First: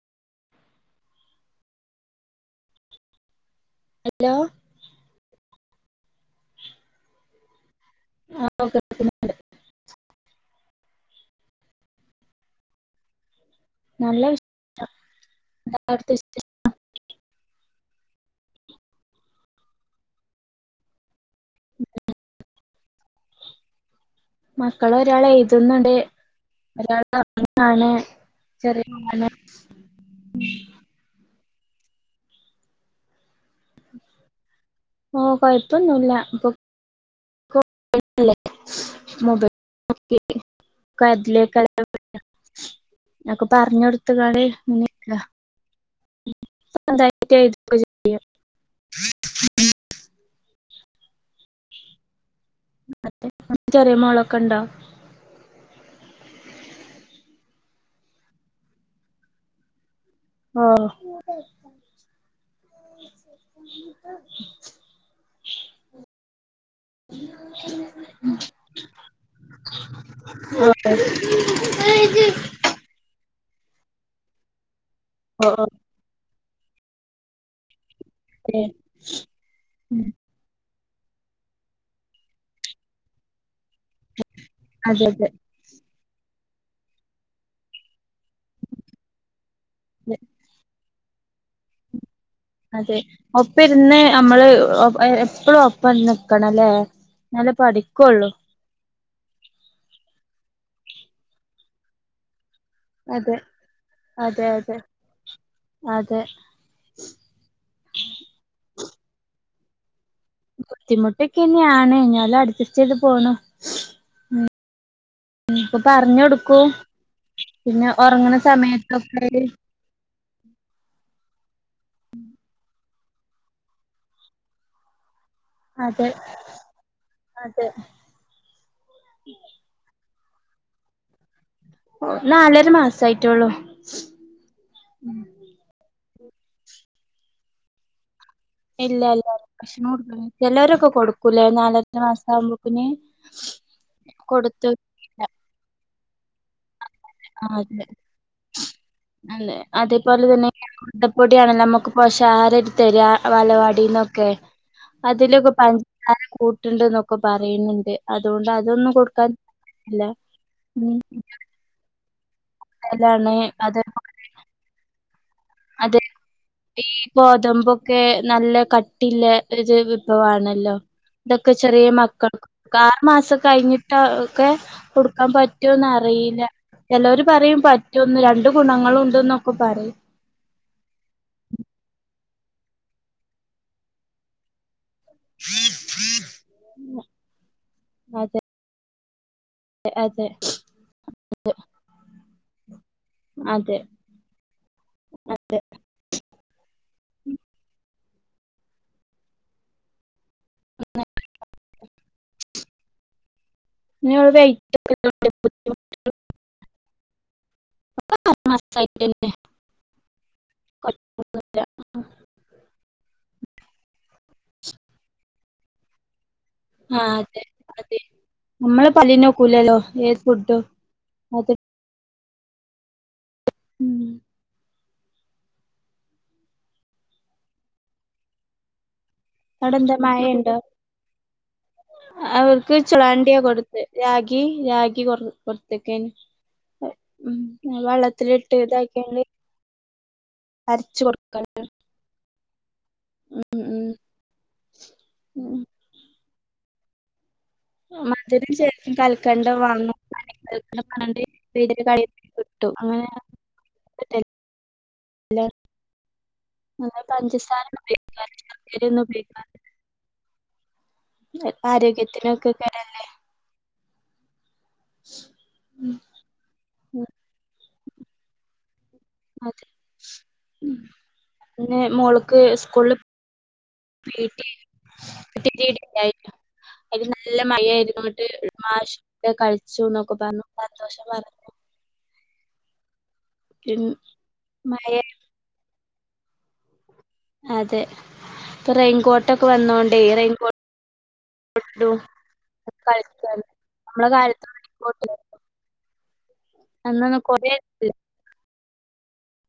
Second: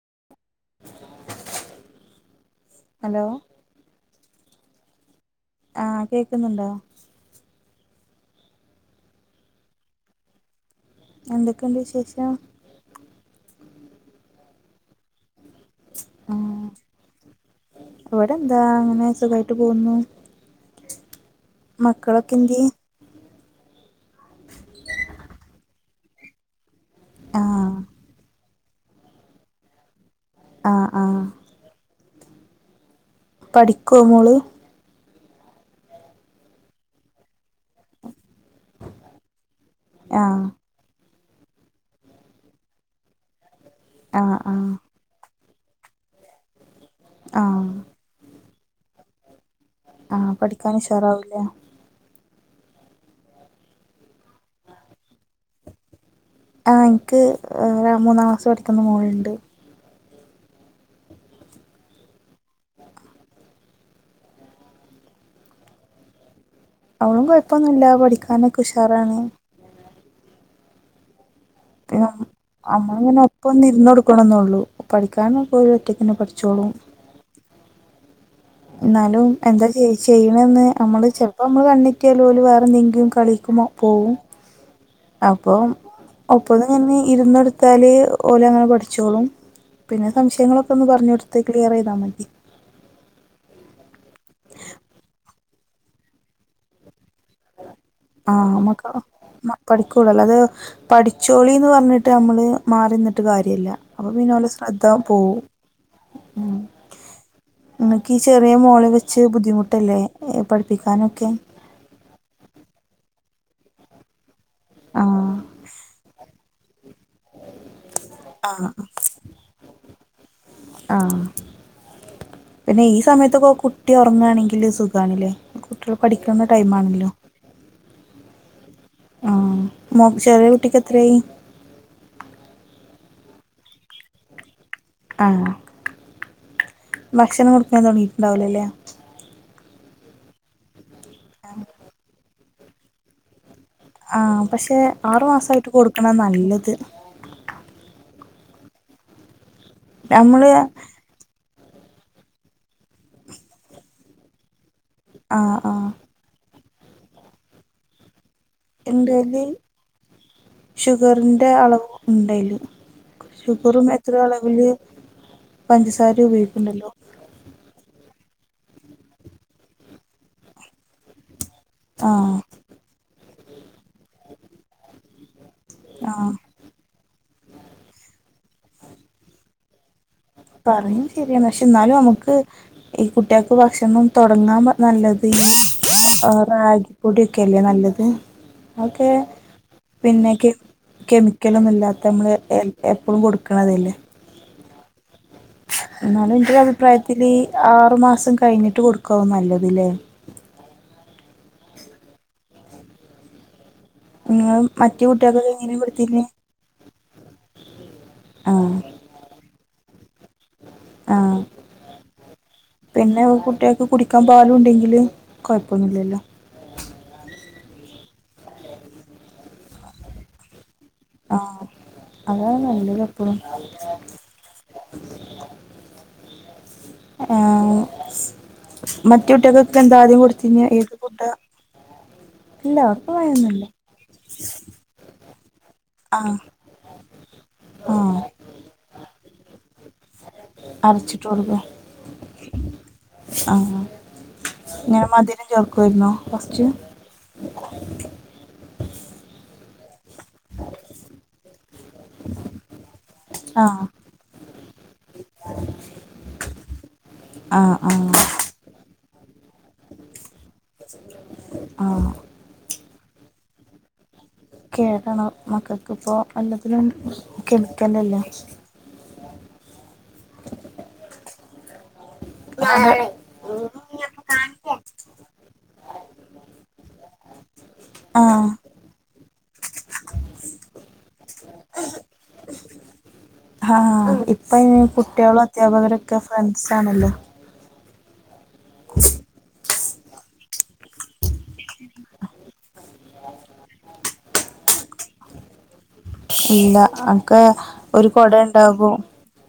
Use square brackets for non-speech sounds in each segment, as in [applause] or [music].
ഓ hello ആഹ് കേക്കുന്നുണ്ടോ [unintelligible] എന്തൊക്കെണ്ട് വിശേഷം നല്ല വിഷ ന്തഅവിടത്തെ വിശേഷം അവിടെ എന്താ അങ്ങനെ സുഖായിട്ട് പോകുന്നു മക്കളൊക്കെ എന്തേ മക്കൾ ഒരാൾ എഴുതുന്നുണ്ട് ഒരാൾ ആഹ് കാണ [unintelligible] ചെറിയ [unintelligible] ആ ആ പഠിക്കോ മോള് ആ കൊഴപ്പൊന്നൂല്ല അപ്പൊ മൊബൈ ആ കലക്കല്ല ന [unintelligible] പറഞ്ഞ് കൊടുത്ത് ആഹ് കാളെ ആഹ് മനല്ല രണ്ടായിരത്തി്യ [unintelligible] ഹം [inaudible] ആ പഠിക്കാൻ ഉഷാറാവൂല്ലേ ചെറിയ മോളൊക്കെ ഉണ്ടോ ആ എനിക്ക് മൂന്നാം ക്ലാസ് പഠിക്കുന്ന മോളുണ്ട് ഓ അവളും കുയപ്പൊന്നുല്ല പഠിക്കാനൊക്കെ ഉഷാറാണ് ആ പി അമ്മളങ്ങനെ ഇപ്പൊ നിന്നൊടുക്കണം എന്നുള്ളൂ പഠിക്കാന പോ ഓഹ് ഒരു ഒറ്റ തന്നെ പഠിക്ക ചൊളു ഏഹ് എന്നാലും എന്താ ചെയ ചെയ്യണന്ന് നമ്മള് ചെലപ്പോ നമ്മള് കണ്ണിട്ടിയാലല വേറെ എന്തെങ്കിലും കളിക്കുമ്പോ പോകും അതെ അതെ അപ്പൊ ഒപ്പത് തന്നെ ഇരന്ന്കൊടുത്താല് ഓലെ അങ്ങനെ പഠിച്ചോളും പിന്നെ സംശയങ്ങളൊക്കെ ഒന്ന് പറഞ്ഞ് കൊടുത്ത ഇത് ക്ലിയർ ചെയ്താ മതി അതെ ഒപ്പ ഇരുന്ന് നമ്മള് എപ്പഴും ഒപ്പ നിക്കണം അല്ലേ ആ നമ്മക്ക് പഠിക്കൂളല്ലേ അത് പഠിച്ചോളി ന്ന് പറഞ്ഞിട്ട് നമ്മള് മാറി നിന്നിട്ട് അതെ കാര്യം ഇല്ല അപ്പൊ പിന്നെ അതെ അവള്ടെ അതെ ശ്രദ്ധ പോകും അതെ ഉം എനിക്ക് ഈ ചെറിയ മോളെ വെച്ച് ബുദ്ധിമുട്ട ട്ടല്ലേ ബുദ്ധിമുട്ടൊക്കെന്നെയാണ് എഞ്ഞാലും അഡ്ജസ്‌ ചെയ്ത് പോണം ആഹ ഇപ്പൊ പറഞ്ഞ കൊടുക്കൂ പിന്നെ ഉറങ്ങണ ആ സമയത്തൊക്കെ ആഹ പിന്നെ ഈ സമയത്തൊക്കെ കുട്ടി ഉറങ്ങാണെങ്കില് സുഖണില്ലേ കുട്ടികൾ അതെ പഠിക്കുന്ന ടൈം ആണല്ലോ അതെ ആ ചെറിയ കുട്ടിക്ക് എത്രയായി നാലൊരു മാസായിട്ടള്ളൂ ആ ഭക്ഷണം കൊടുക്കാൻ തുടങ്ങിട്ട ഡൗലല പക്ഷെ നോടു ചിലരൊക്കെ കൊടുക്കും പുല നാലത്തെ മാസ ആവുമ്പോ പിന്നെ ആ പക്ഷെ ആറു മാസായിട്ട് കൊടുക്കും ആണ നല്ലത് ആഹ അതെ അല്ലെ അതേപോലെ നമ്മള് തന്നെട്ടിയണ നമുക്ക് പോഷാഹാര എടുത്തരി വലവാടിന്നൊക്കെ ആ അതിലക്കെ ആ പഞ്ച ക ണ്ട് എന്നൊക്കെ പറയുന്നുണ്ട് അതുകൊണ്ട് അതൊന്നും എന്താല് കൊടുക്കാൻല്ല ഉണ്ടായില്ല ൃഷുപ്പറും എത്ര അളവല് അതെ ഈ ഗോതമ്പൊക്കെ നല്ല കട്ടില്ല ഒരു വിഭവണല്ലോ ന്തൊക്കെ ചെറിയ ആ മക്കൾക്കക്ക മാസം കഴിഞ്ഞിട്ട് ഒക്കെ കൊടുക്കാൻ പറ്റ റ്റോന്നും ആ അറിയില്ല ചിലർ പറയും പറ്റുംന്ന് രണ്ട് ഗുണങ്ങള ഉണ്ട് എന്നൊക്കെ പറയും പറയും ശരിയാണ് പക്ഷെ എന്നാലും നമുക്ക് ഈ കുട്ടികക്ക് ഭക്ഷണം തുടങ്ങാൻ നല്ലത് റാഗിപ്പൊടിയൊക്കെല്ലേ നല്ലത് അതെ ഒക്കെ അതെ പിന്നെ കെമി കെമിക്കലൊന്നുല്ലാത്ത നമ്മള് എ എപ്പോളും അതെ കൊടുക്കണതല്ലേ അതെ എന്നാല ഇന്ത് അഭിപ്രായത്തിൽ ഈ ആറു മാസം കഴിഞ്ഞിട്ട് കൊടുക്കാവ നല്ലതില്ലേ ഇനിയുള്ള നിങ്ങള് വെയിറ്റ് മറ്റ് കുട്ടികക്കൊക്കെ എങ്ങനെയാ കൊടുത്തിരുന്നേ ആഹ് മാസമായിട്ട് ആഹ് പിന്നെ കുട്ടികക്ക് കുടി ക്കാൻ പാലും ഉണ്ടെങ്കില് കുഴപ്പന്നുല്ലല്ലോ ആഹ് അതെ അതെ നമ്മള് പല്ലിനോക്കൂലല്ലോ ഏത് ഫുഡ് ആ അതാണ് നല്ലത്പ്പഴും ഉം ആ സ് അവിടെ എന്താ മയണ്ടോ ഫുഡാ അവർക്ക് ഇല്ല ചൊളാണ്ടിയാ മഴയൊന്നുമില്ല കൊടുത്തെ രാഗി രാഗി കൊറവ് തക്കേന് ആഹ് ഉം ആഹ് വള്ളത്തിലിട്ട് ഇതാക്കിങ്ങ് അരച്ച് അരച്ചിട്ട് കൊടുക്കും കൊടുക്കാണ് ആഹ് ഇങ്ങനെ മധുരം ഉം ചേർക്കുയിരുന്നോ പശ്ച് ഉം മധുരം ചേർത്ത് കൽക്കണ്ടം വാങ്ങും [unintelligible] കാണാണ്ട് [unintelligible] അങ്ങനെ ആഹ് [unintelligible] പഞ്ചാസാര ആഹ് ആഹ് [unintelligible] ഉപയോഗ ആഹ് ആരോഗ്യത്തിനൊക്കെ കേ ടല്ലേ കേടണ് മക്കക്കിപ്പോ എല്ലതിലും ഉം കെമി ക്കലല്ലേ അതെ ഉം പിന്നെ മോള് ക്ക് സ്കൂള് വീട്ടി [unintelligible] അയി നല്ല മഴായിയിരുന്നട്ട് ആഹ് മാഷ്നോട് കഴിച്ചു ന്നൊക്കെ പറഞ്ഞു സന്തോഷം പറഞ്ഞു ഉം ഇപ്പൊ അയിന് മഴ കുട്ടിയോള് അധ്യാപകര ക്കെ ഫ്രണ്ട്സ് ആണല്ലോ അതെ ഇപ്പൊ റെയിൻകോട്ടൊക്കെ വന്നോണ്ടേ റെയിൻകോ കൊട്ടു ടും കളിക്കാലോ നമ്മള കാലത്തൊന്നും റെയിൻകോട്ടില്ലാ [unintelligible] ഇല്ല അക്ക് ഇല്ല. ഒരു കൊടേ ണ്ടാവും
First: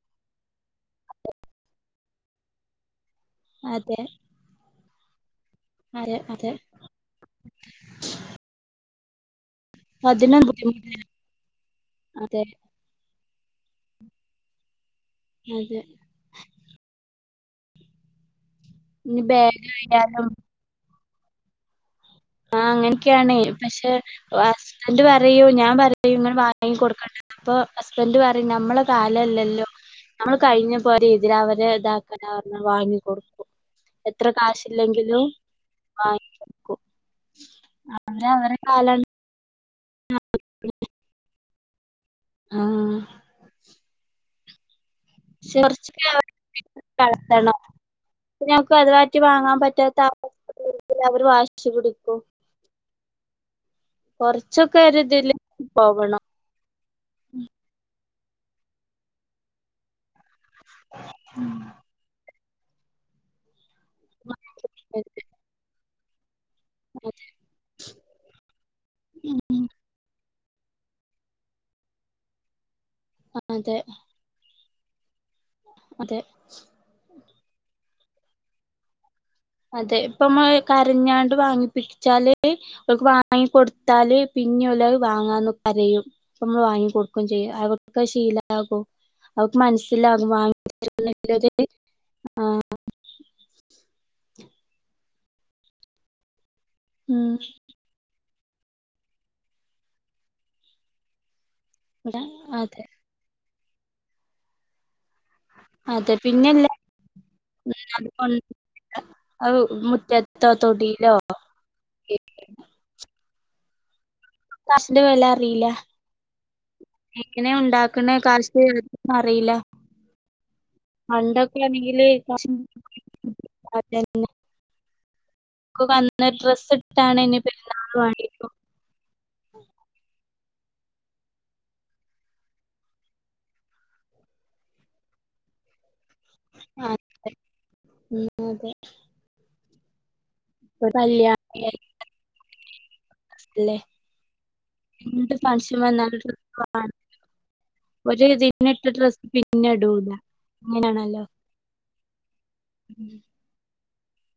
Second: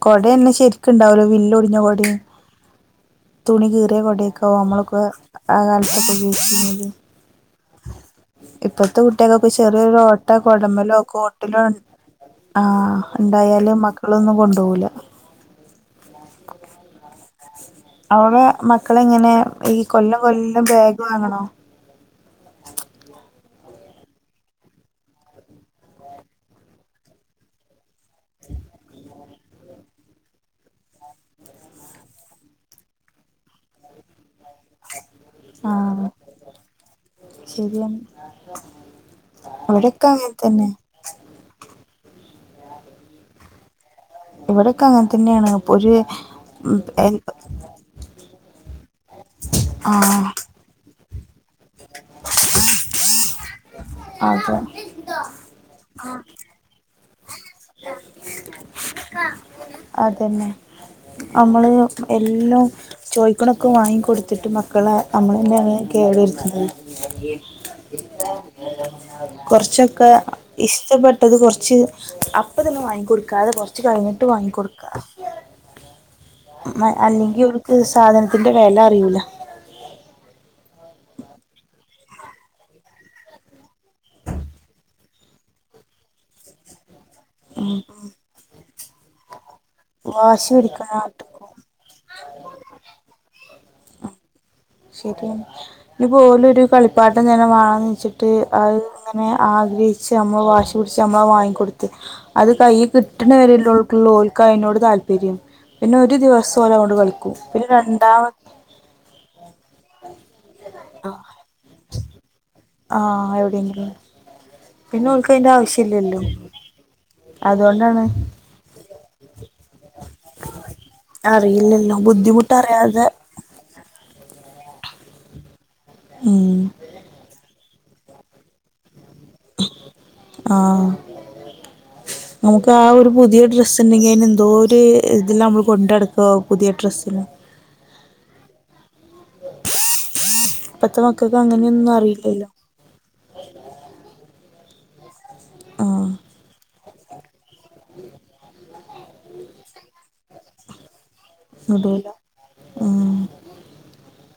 കൊടന്നെ ശരിക്കുണ്ടാവുല്ല വില്ല് ഒടിഞ്ഞ കൊടേം തുണി കീറിയ അതെ കൊടേക്കാവും നമ്മള് ബ ആകാലത്തൊക്കെ അതെ അതെ യൂസിയ്യണത് ഇപ്പത്തെ കുട്ടികക്കെ ഇപ്പൊ ചെറിയൊരു ഓട്ട അതിനും കൊടമ്പലോ ബുദ്ധിമുട്ട് കോട്ടിലോ ഇ അതെ ആ ഇണ്ടായാല് മക്കളൊന്നും കൊണ്ടുവൂല്ല അതെ. അവടെ. മക്കള് ഇനി എങ്ങനെ ബാഗ് ഈ കൊല്ലം ആയാലും കൊല്ലം ബാഗ് വാങ്ങണോ? ആ അങ്ങനെയൊക്കെയാണ് പക്ഷെ ഹസ്ബൻഡ് പറയും ഞാൻ പറയും ഇങ്ങനെ വാങ്ങി കൊടുക്കണ്ടാന്ന് അപ്പൊ ഹസ്ബൻഡറ് പറയും നമ്മളെ കാല അല്ലല്ലേ? നമ്മൾ കഴിഞ്ഞ പോരെ എന്തിനാ അവരെ ഇതാകാനെ പറഞ്ഞ് വാങ്ങി കൊടുക്കും എത്ര കാശില്ലെങ്കിലും ആ വാങ്ങി കൊടുക്കും. ശരിയാണ് അങ്ങനെ അവരെ കാലം അല്ലേ. ഒക്കെ അങ്ങന് തന്നെ. ആഹ്‌. ഇവിടെ. കുറച്ച് അകത്തണ് ഇപ്പോ ഞമ്മക്ക് അതുമാറ്റി വാങ്ങാൻ ആ പറ്റാത്ത അവസ്ഥ അവര് വ പക്ഷി പിടിക്കോ? അതെ കൊറച്ചൊക്കെ ഒരിതില് പോവണം. [inaudible] അതന്നെ. നമ്മള് എ എല്ലാം ചോദിക്കണ ഒ ഒക്കെ വാങ്ങി കൊടുത്തിട്ട് മക്കള നമ്മള് തന്നെയാണ്. കേടുവരുത്തണ്. കൊറച്ചൊക്കെ ഇഷ്ടപ്പെട്ടത് കൊറ്ച്ച് അപ്പ ത് ന്നെ വാങ്ങി കൊടുക്കാതെ കൊറ് അതെ റച്ച് കഴിഞ്ഞിട്ട് വാങ്ങി കൊടുക്ക്. അതെ [inaudible] മ് മ് അല്ലേ. ഇവർക്ക് സാധനത്തിന്റെ വെല അറിയൂല. അതെ ഇപ്പ നമ്മള് കരഞ്ഞാണ്ട് വാങ്ങിപ്പിടിച്ചാല് അവക്ക് വാങ്ങിക്കൊടുത്താല് പിന്നെ ഓല് വാങ്ങാന്ന് കരയും അപ്പം മ്മള് വാങ്ങിക്കൊടു ക്കും ചെയ്യും, അവർക്ക് അത് ശീലാകും. അവക്ക് മനസ്സിലാകും വാശി വാങ്ങി പിടിക്കണ കാട്ടിക്കും [unintelligible] ആഹ്‌. ശെരിയാ ഇനിപ്പോ ഓലോരു. കളിപ്പാട്ടം ഉം തന്നെ വാങ്ങിച്ചി ട്ട് അത് ഇങ്ങനെ ആഗ്രഹിച്ച് നമ്മൾ വാശി പിടിച്ച് നമ്മള വാങ്ങിക്കൊടു ത്ത് അത് കൈ അതെ കിട്ട്‌ണ വരെ [unintelligible] [unintelligible] ഓൽക്ക് അയിനോട് താല്പര്യം പിന്നെ അതെ ഒരു ദിവസം പിന്നെല്ല ഓന് അവനോണ്ട് കളികക്കും പിന്നെ രണ്ടാമ അവ് മുറ്റത്തോ തൊടീലോ ആഹ് എവിടെങ്കിലും പിന്നെ വില ഓൽക്ക് അയ്ന്റെ അറിയില്ല ആവശ്യം ഇല്ലല്ലോ. എങ്ങനെ ഉണ്ടാക്കണെ കാശ് അറിയില്ല അറിയില്ലല്ലോ പണ്ടൊക്കേണെങ്കില് ബുദ്ധിമുട്ടറിയാതെ [unintelligible] [unintelligible] ക്ക് വന്ന് ഉം ഡ്രസ്സ് ഇട്ടാണ് നി [unintelligible] ആഹ് നമുക്ക് ആ ഒരു പുതിയ ഡ്രസ് ഉണ്ടെങ്കി അയ്നെന്തോര് ഇതിലാ നമ്മൾ കൊണ്ട ട് പ്പാ പുതിയ ഡ്രസ്സിന് അതെ ഉം അതെ ഇപ്പൊ ഇപ്പത്തെ മക്കൾക്ക് കല്യാണം അങ്ങനെയൊന്നും അറിയില്ലല്ലോ. ല്ലേ. ഇണ്ട് മൻഷ്യൻ ആഹ് വന്നാലൊര് ആഹ് ഒര്തിന് ഇട്ട ഡ്രസ് പിന്നെ ഇടൂലാ അങ്ങനേണല്ലോ. ഇടൂലാ. ഉം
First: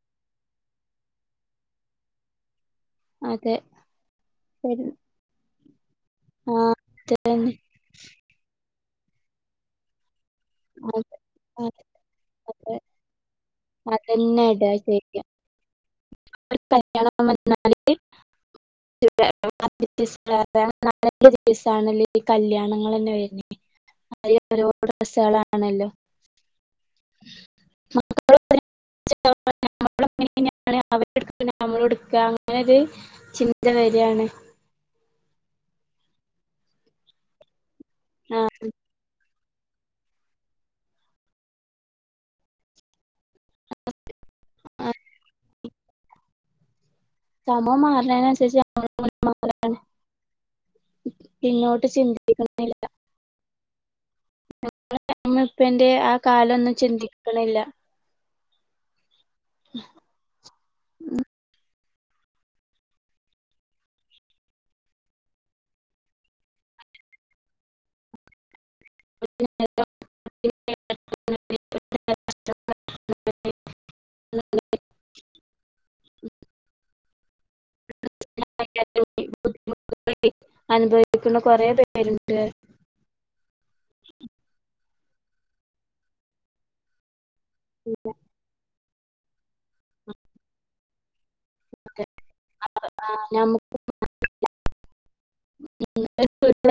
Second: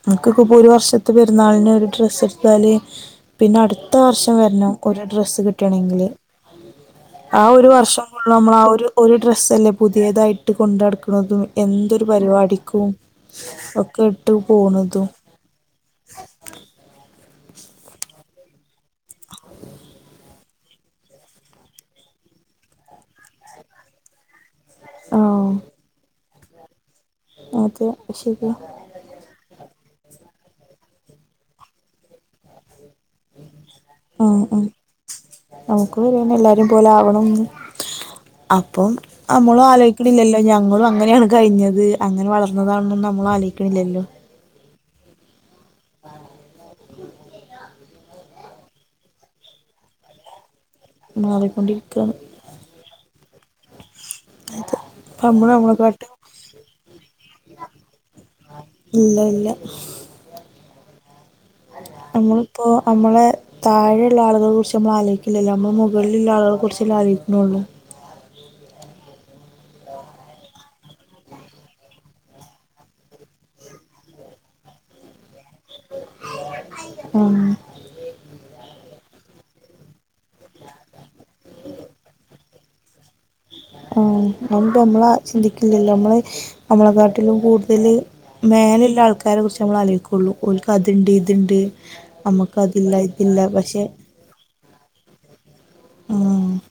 നമുക്കക്കെ ഇപ്പൊ ഒരു വർഷത്തെ പരുന്നാളിന് ഒരു ഡ്രസ്സ് എടുത്താല് അതെ പിന്നെ അടുത്ത വർഷം വരണം ഒരു ഡ്രസ്സ് കിട്ടി കിട്ടണങ്കിൽ ആഹ് ആ ഒരു വർഷം ഫുള്ളു നമ്മൾ ആ ഒരു ഒരു ഡ്രസ്സ അന്നെ പുതിയതായിട്ട് ഇട്ട് കൊണ്ട അതെ ടക്കുന്നതും എ അതെ ഒരു അതെ പരിപാടിക്കും ഒക്കെ ഇട്ട് അതന്നെ ഇടാ പോണതും ചെയ്യാ ഒരു കല്യാണം [unintelligible] സാണല്ലേ ഈ കല്യാണങ്ങൾന്നെ വരണെ ഒരുട്സ ആഹ് ആളാണല്ലോ അതെ ശരിയാ നമ്മങ്ങനെ അവ നമ്മള എടുക്ക അങ്ങനെരു ചിന്ത വരിയാണ് ആഹ് ആഹ് നമുക്ക് പറാണ് എല്ലാരും പോലെ ആവണംന്ന് ആഹ് അപ്പം നമ്മളും ആലോചിക്കണില്ലല്ലോ ഞങ്ങളും അങ്ങനെയാണ് കഴിഞ്ഞത് അങ്ങനെ വളർന്നതാണും നമ്മള ആലോയിക്കണില്ലല്ലോ ആഹ് [inaudible] സമ മാറുന്നതിനനുസരിച്ച് [unintelligible] പിന്നോട്ട് മാറിക്കൊണ്ടിരിക്കാണ് അത് അപ്പ [unintelligible] നമ്മള് ഇപ്പന്റെ ആ നമ്മളെക്കാട്ടും കാലൊന്നും ചിന്തിക്കണില്ല ഇല്ലല്ല ഇല്ല നമ്മളിപ്പോ നമ്മളെ താഴെ ഉുള്ള ആളുകളെ കുറിച്ച് നമ്മള് ആലോചിക്കില്ലല്ലോ നമ്മളുടെ മുകളിലുള്ള ആളുകളെ കുറിച്ചല്ലെ ആലോചിക്കുന്നുള്ളു [inaudible] ആഹ് റ്റ ബുദ്ധിമുട്ട അനുഭവിക്കുന്ന കുറെ പേരുണ്ട് ആഹ് അമ്പ നമ്മളാ ചിന്തിക്കില്ലല്ലോനമ്മള് നമ്മളക്ക ഇതിലുംകൂടുതല് മേലെ ആൾക്കാരെ കുറിച്ച് നമ്മള് ആലൊയികുള്ളൂ ഓൽക്ക് അത്ണ്ട് ഇ ഇണ്ട് നമ്മക്ക് അതില്ല ആഹ് ഇതില്ല പക്ഷെ ഉ നമുക്ക്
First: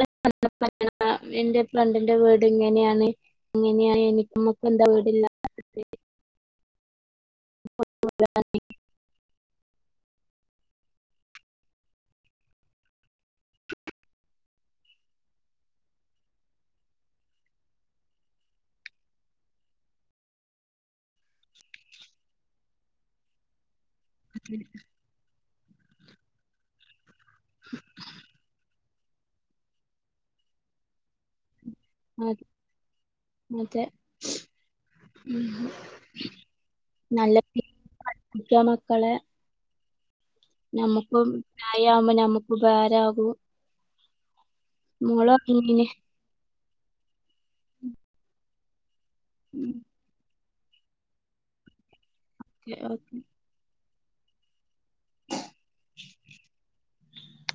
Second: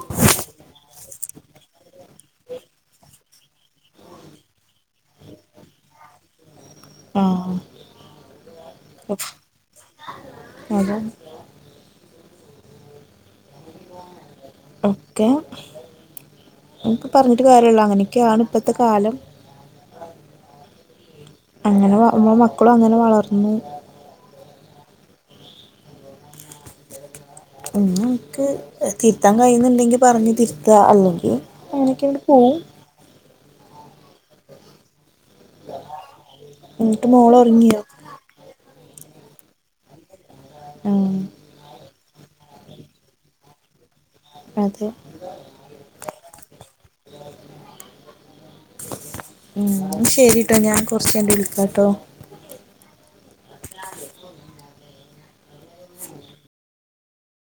[inaudible] ആ എന്റെ ഫ്രണ്ടിന്റെ വീട്ങ്ങനെയാണ് എങ്ങനെയ എനിക്കമ്മക്ക എന്താ വീടില്ല ആ അതെ ഒക്കെപറഞ്ഞിട്ട് കാര്യല്യ അങ്ങനെയൊക്കെയാണ് ഇപ്പത്തെ കാലം അങ്ങനെമ്മ മക്കളും അങ്ങനെ വളർന്നു അ [unintelligible] ഒന്നിൻക്ക് തിരുത്താൻ കഴിയുന്നുണ്ടെങ്കി പറഞ് തിരുത്ത അല്ലെങ്കി എനക്ക് എവിടെ പോവും മറ്റേ ഉം എന്നിട്ട് മോൾ നല്ല ഉറങ്ങിയോ ഠിക്കാ ക്കളെ ആ നമുക്ക് പ്രായവു നമുക്ക് ഉപകാരാകും അതെ മോളൊർങ്ങി പിന്നെ ഉ ശരി കേട്ടോ ഞാൻ കുറച്ച്കഴിഞ്ഞു വിളിക്കാട്ടോ ഓക്കെ ഓക്കെ ലാ